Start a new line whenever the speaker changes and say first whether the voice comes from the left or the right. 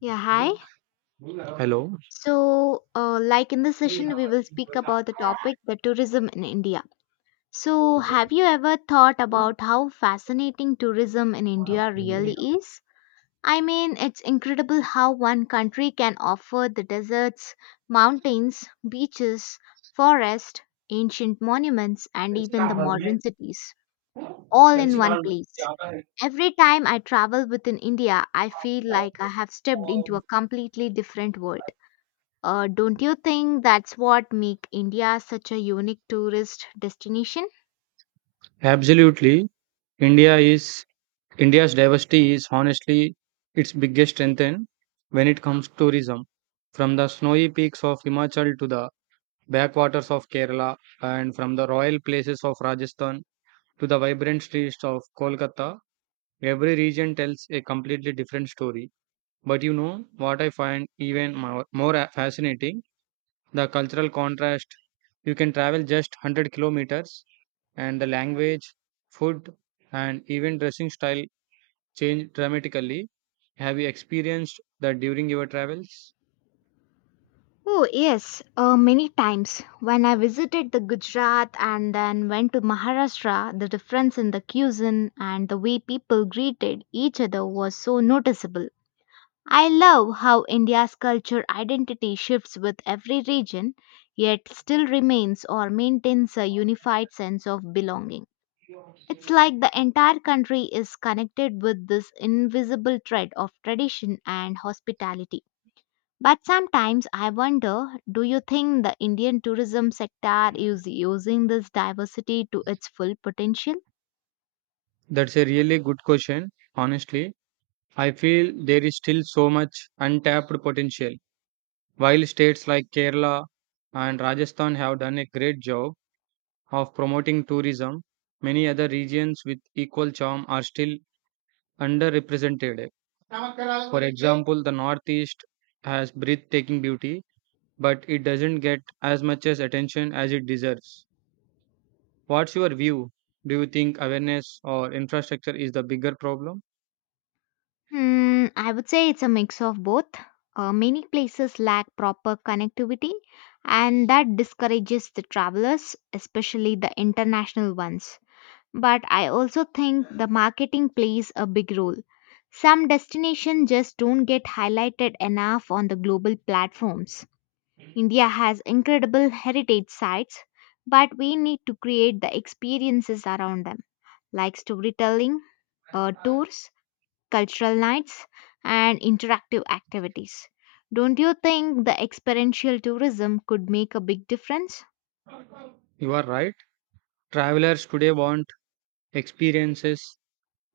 left: Yeah, hi.
right: Hello.
left: So, like in this session, we will speak about the topic the tourism in India. So, have you ever thought about how fascinating tourism in India really is? I mean, it's incredible how one country can offer the deserts, mountains, beaches, forest, ancient monuments, and even the modern cities all in one place. Every time I travel within India, I feel like I have stepped into a completely different world. Don't you think that's what make India such a unique tourist destination?
right: Absolutely. India is India's diversity is honestly its biggest strength when it comes to tourism. From the snowy peaks of Himachal to the backwaters of Kerala, and from the royal places of Rajasthan to the vibrant streets of Kolkata, every region tells a completely different story. But you know what I find even more fascinating? The cultural contrast. You can travel just 100 kilometers and the language, food, and even dressing style change dramatically. Have you experienced that during your travels?
left: Oh yes, many times when I visited the Gujarat and then went to Maharashtra, the difference in the cuisine and the way people greeted each other was so noticeable. I love how India's culture identity shifts with every region, yet still remains or maintains a unified sense of belonging. It's like the entire country is connected with this invisible thread of tradition and hospitality. But sometimes I wonder, do you think the Indian tourism sector is using this diversity to its full potential?
right: That's a really good question. Honestly, I feel there is still so much untapped potential. While states like Kerala and Rajasthan have done a great job of promoting tourism, many other regions with equal charm are still underrepresented. For example, the Northeast has breathtaking beauty, but it doesn't get as much as attention as it deserves. What's your view? Do you think awareness or infrastructure is the bigger problem?
left: Hmm, I would say it's a mix of both. Many places lack proper connectivity, and that discourages the travelers, especially the international ones. But I also think the marketing plays a big role. Some destinations just don't get highlighted enough on the global platforms. India has incredible heritage sites, but we need to create the experiences around them, like storytelling, tours, cultural nights, and interactive activities. Don't you think the experiential tourism could make a big difference?
right: You are right. Travelers today want experiences,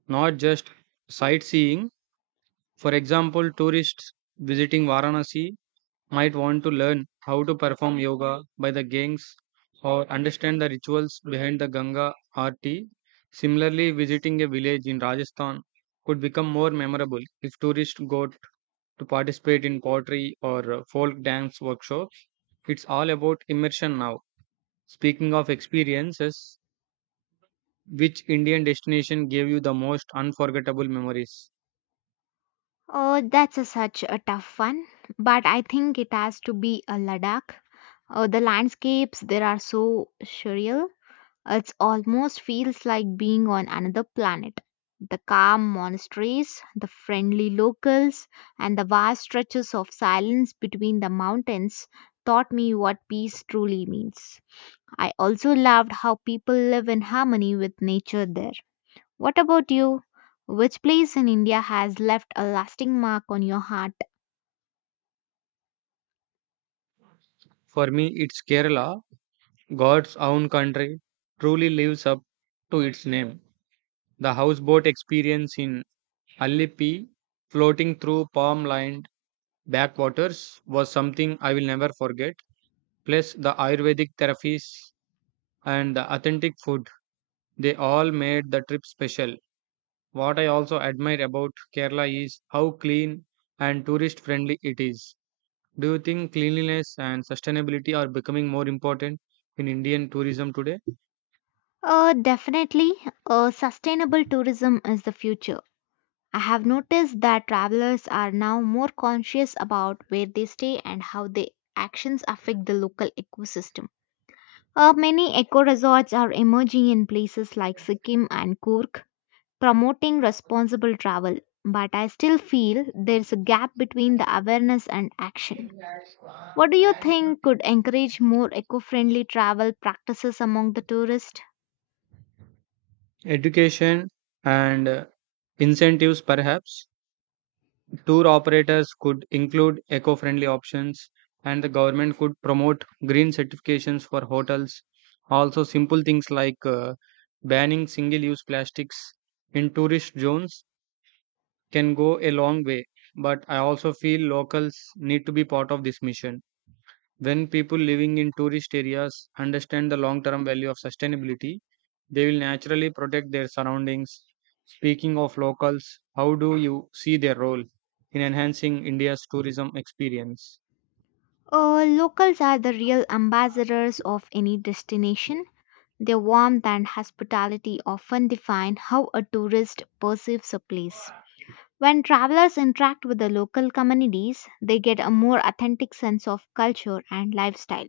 right: not just sightseeing. For example, tourists visiting Varanasi might want to learn how to perform yoga by the gangs or understand the rituals behind the Ganga Aarti. Similarly, visiting a village in Rajasthan could become more memorable if tourists go to participate in pottery or folk dance workshops. It's all about immersion now. Speaking of experiences, which Indian destination gave you the most unforgettable memories?
left: Oh, that's a such a tough one, but I think it has to be a Ladakh. Oh, the landscapes there are so surreal. It almost feels like being on another planet. The calm monasteries, the friendly locals, and the vast stretches of silence between the mountains taught me what peace truly means. I also loved how people live in harmony with nature there. What about you? Which place in India has left a lasting mark on your heart?
right: For me, it's Kerala, God's own country, truly lives up to its name. The houseboat experience in Allippi, floating through palm lined backwaters, was something I will never forget. Plus, the Ayurvedic therapies and the authentic food, they all made the trip special. What I also admire about Kerala is how clean and tourist friendly it is. Do you think cleanliness and sustainability are becoming more important in Indian tourism today?
left: Definitely, sustainable tourism is the future. I have noticed that travelers are now more conscious about where they stay and how their actions affect the local ecosystem. Many eco resorts are emerging in places like Sikkim and Kurk, promoting responsible travel. But I still feel there's a gap between the awareness and action. What do you think could encourage more eco friendly travel practices among the tourists?
right: Education and incentives, perhaps. Tour operators could include eco friendly options, and the government could promote green certifications for hotels. Also, simple things like banning single use plastics in tourist zones can go a long way, but I also feel locals need to be part of this mission. When people living in tourist areas understand the long term value of sustainability, they will naturally protect their surroundings. Speaking of locals, how do you see their role in enhancing India's tourism experience?
left: Locals are the real ambassadors of any destination. Their warmth and hospitality often define how a tourist perceives a place. When travelers interact with the local communities, they get a more authentic sense of culture and lifestyle.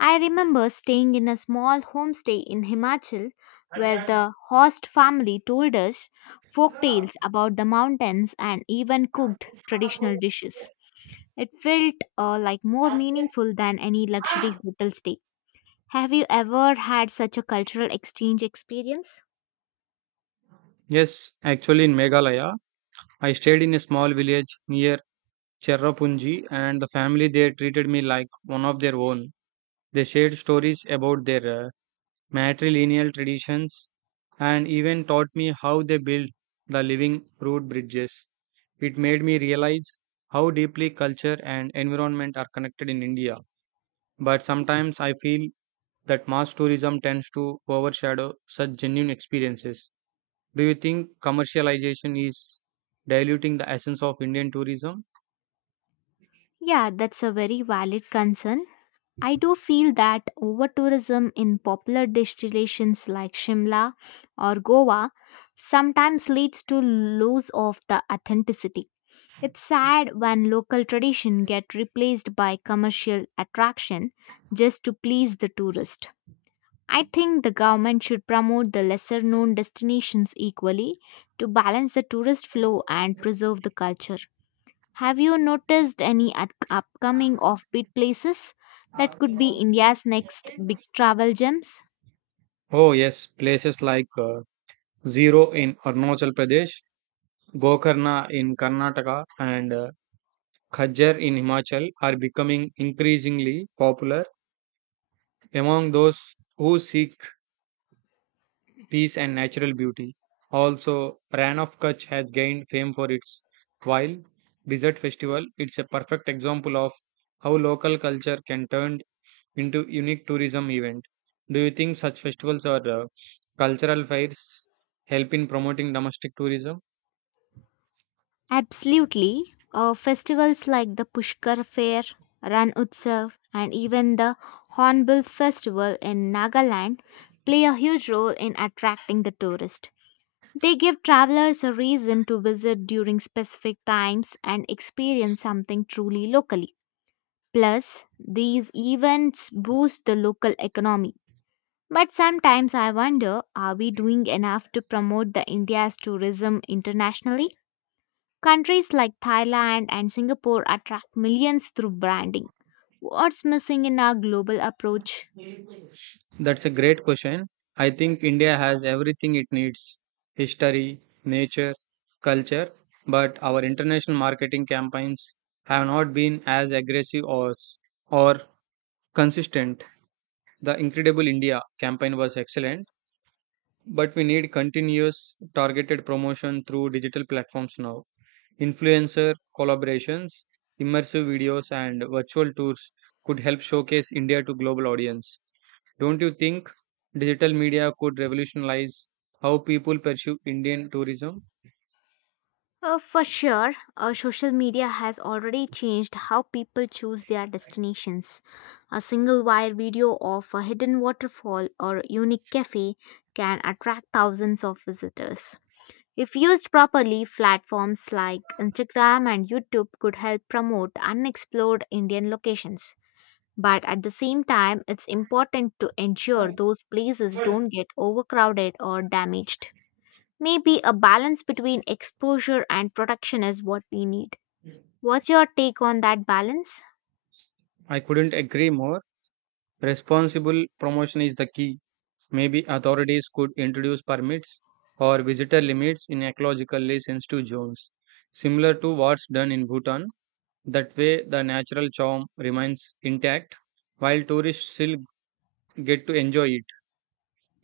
left: I remember staying in a small homestay in Himachal where the host family told us folk tales about the mountains and even cooked traditional dishes. It felt like more meaningful than any luxury hotel stay. Have you ever had such a cultural exchange experience?
right: Yes, actually, in Meghalaya, I stayed in a small village near Cherrapunji, and the family there treated me like one of their own. They shared stories about their matrilineal traditions, and even taught me how they build the living root bridges. It made me realize how deeply culture and environment are connected in India. But sometimes I feel that mass tourism tends to overshadow such genuine experiences. Do you think commercialization is diluting the essence of Indian tourism?
left: Yeah, that's a very valid concern. I do feel that over tourism in popular destinations like Shimla or Goa sometimes leads to loss of the authenticity. It's sad when local tradition get replaced by commercial attraction just to please the tourist. I think the government should promote the lesser known destinations equally to balance the tourist flow and preserve the culture. Have you noticed any upcoming offbeat places that could be India's next big travel gems?
right: Oh, yes, places like Zero in Arunachal Pradesh, Gokarna in Karnataka, and Khajjar in Himachal are becoming increasingly popular among those who seek peace and natural beauty. Also, Ran of Kutch has gained fame for its wild desert festival. It's a perfect example of how local culture can turn into unique tourism event. Do you think such festivals or cultural fairs help in promoting domestic tourism?
left: Absolutely. Festivals like the Pushkar Fair, Ran Utsav, and even the Hornbill Festival in Nagaland play a huge role in attracting the tourist. They give travelers a reason to visit during specific times and experience something truly locally. Plus, these events boost the local economy. But sometimes I wonder, are we doing enough to promote the India's tourism internationally? Countries like Thailand and Singapore attract millions through branding. What's missing in our global approach?
right: That's a great question. I think India has everything it needs history, nature, culture, but our international marketing campaigns have not been as aggressive or consistent. The Incredible India campaign was excellent, but we need continuous targeted promotion through digital platforms now. Influencer collaborations, immersive videos, and virtual tours could help showcase India to global audience. Don't you think digital media could revolutionize how people perceive Indian tourism?
left: For sure, social media has already changed how people choose their destinations. A single wire video of a hidden waterfall or a unique cafe can attract thousands of visitors. If used properly, platforms like Instagram and YouTube could help promote unexplored Indian locations. But at the same time, it's important to ensure those places don't get overcrowded or damaged. Maybe a balance between exposure and protection is what we need. What's your take on that balance?
right: I couldn't agree more. Responsible promotion is the key. Maybe authorities could introduce permits or visitor limits in ecologically sensitive zones, similar to what's done in Bhutan. That way, the natural charm remains intact while tourists still get to enjoy it.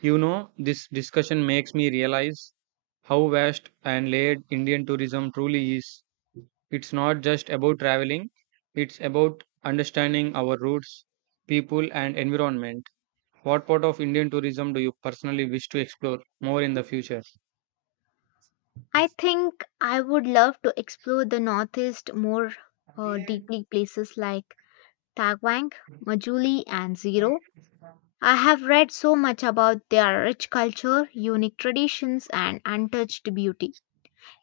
right: You know, this discussion makes me realize how vast and layered Indian tourism truly is. It's not just about traveling, it's about understanding our roots, people, and environment. What part of Indian tourism do you personally wish to explore more in the future?
left: I think I would love to explore the Northeast more deeply, places like Tagwang, Majuli, and Zero. I have read so much about their rich culture, unique traditions, and untouched beauty.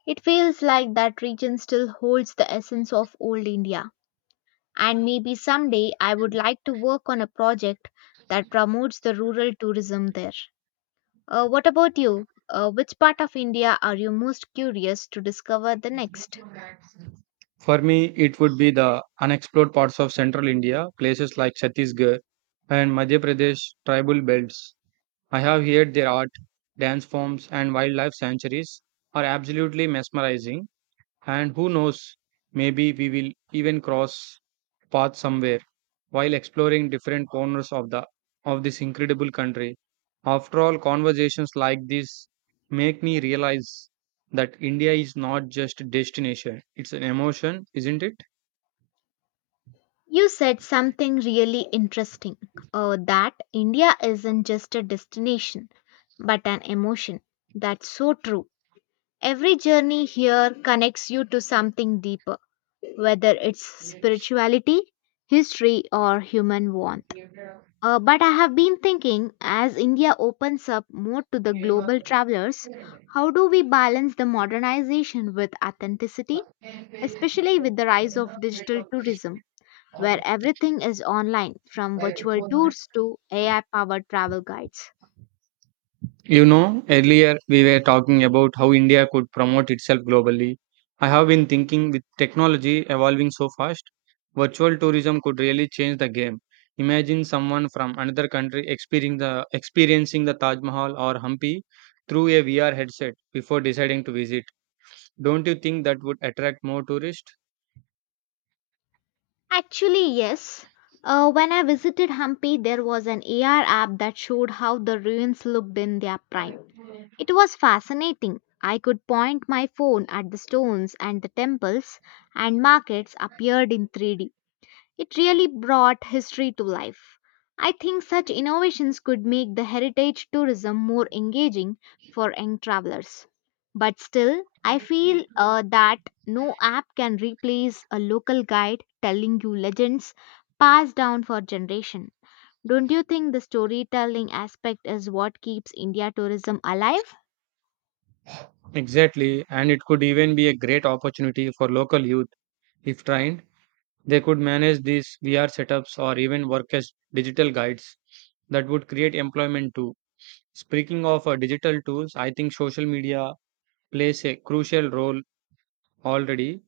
left: It feels like that region still holds the essence of old India. And maybe someday I would like to work on a project that promotes the rural tourism there. What about you? Which part of India are you most curious to discover the next?
right: For me, it would be the unexplored parts of central India, places like Chhattisgarh and Madhya Pradesh tribal belts. I have heard their art, dance forms, and wildlife sanctuaries are absolutely mesmerizing. And who knows, maybe we will even cross path somewhere while exploring different corners of the of this incredible country. After all, conversations like this make me realize that India is not just a destination, it's an emotion, isn't it?
left: You said something really interesting, that India isn't just a destination, but an emotion. That's so true. Every journey here connects you to something deeper, whether it's spirituality, history, or human warmth. But I have been thinking, as India opens up more to the global travelers, how do we balance the modernization with authenticity, especially with the rise of digital tourism, where everything is online from virtual tours to AI powered travel guides?
right: You know, earlier we were talking about how India could promote itself globally. I have been thinking with technology evolving so fast, virtual tourism could really change the game. Imagine someone from another country experiencing the Taj Mahal or Hampi through a VR headset before deciding to visit. Don't you think that would attract more tourists?
left: Actually, yes. When I visited Hampi, there was an AR app that showed how the ruins looked in their prime. It was fascinating. I could point my phone at the stones and the temples, and markets appeared in 3D. It really brought history to life. I think such innovations could make the heritage tourism more engaging for young travelers. But still, I feel that no app can replace a local guide telling you legends passed down for generation. Don't you think the storytelling aspect is what keeps India tourism alive?
right: Exactly, and it could even be a great opportunity for local youth if trained. They could manage these VR setups or even work as digital guides that would create employment too. Speaking of digital tools, I think social media plays a crucial role already.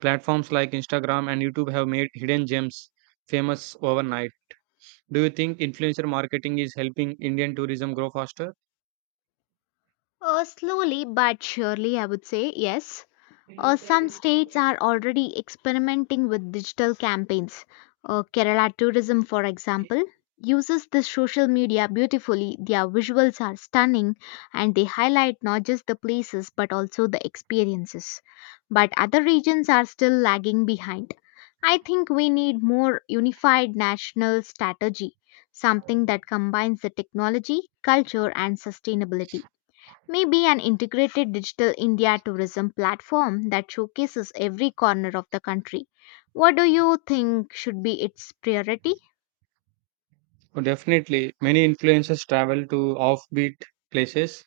right: Platforms like Instagram and YouTube have made hidden gems famous overnight. Do you think influencer marketing is helping Indian tourism grow faster?
left: Slowly but surely, I would say yes. Some states are already experimenting with digital campaigns. Kerala Tourism, for example, uses the social media beautifully. Their visuals are stunning and they highlight not just the places but also the experiences. But other regions are still lagging behind. I think we need more unified national strategy, something that combines the technology, culture, and sustainability. Maybe an integrated digital India tourism platform that showcases every corner of the country. What do you think should be its priority?
right: Oh, definitely. Many influencers travel to offbeat places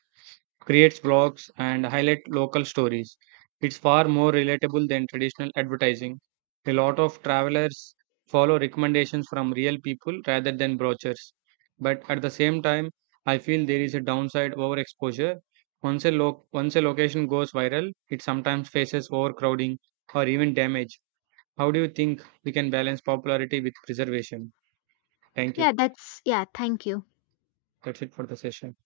right: creates blogs, and highlight local stories. It's far more relatable than traditional advertising. A lot of travelers follow recommendations from real people rather than brochures. But at the same time, I feel there is a downside overexposure. Once a location goes viral, it sometimes faces overcrowding or even damage. How do you think we can balance popularity with preservation? Thank you.
left: Thank you.
right: That's it for the session.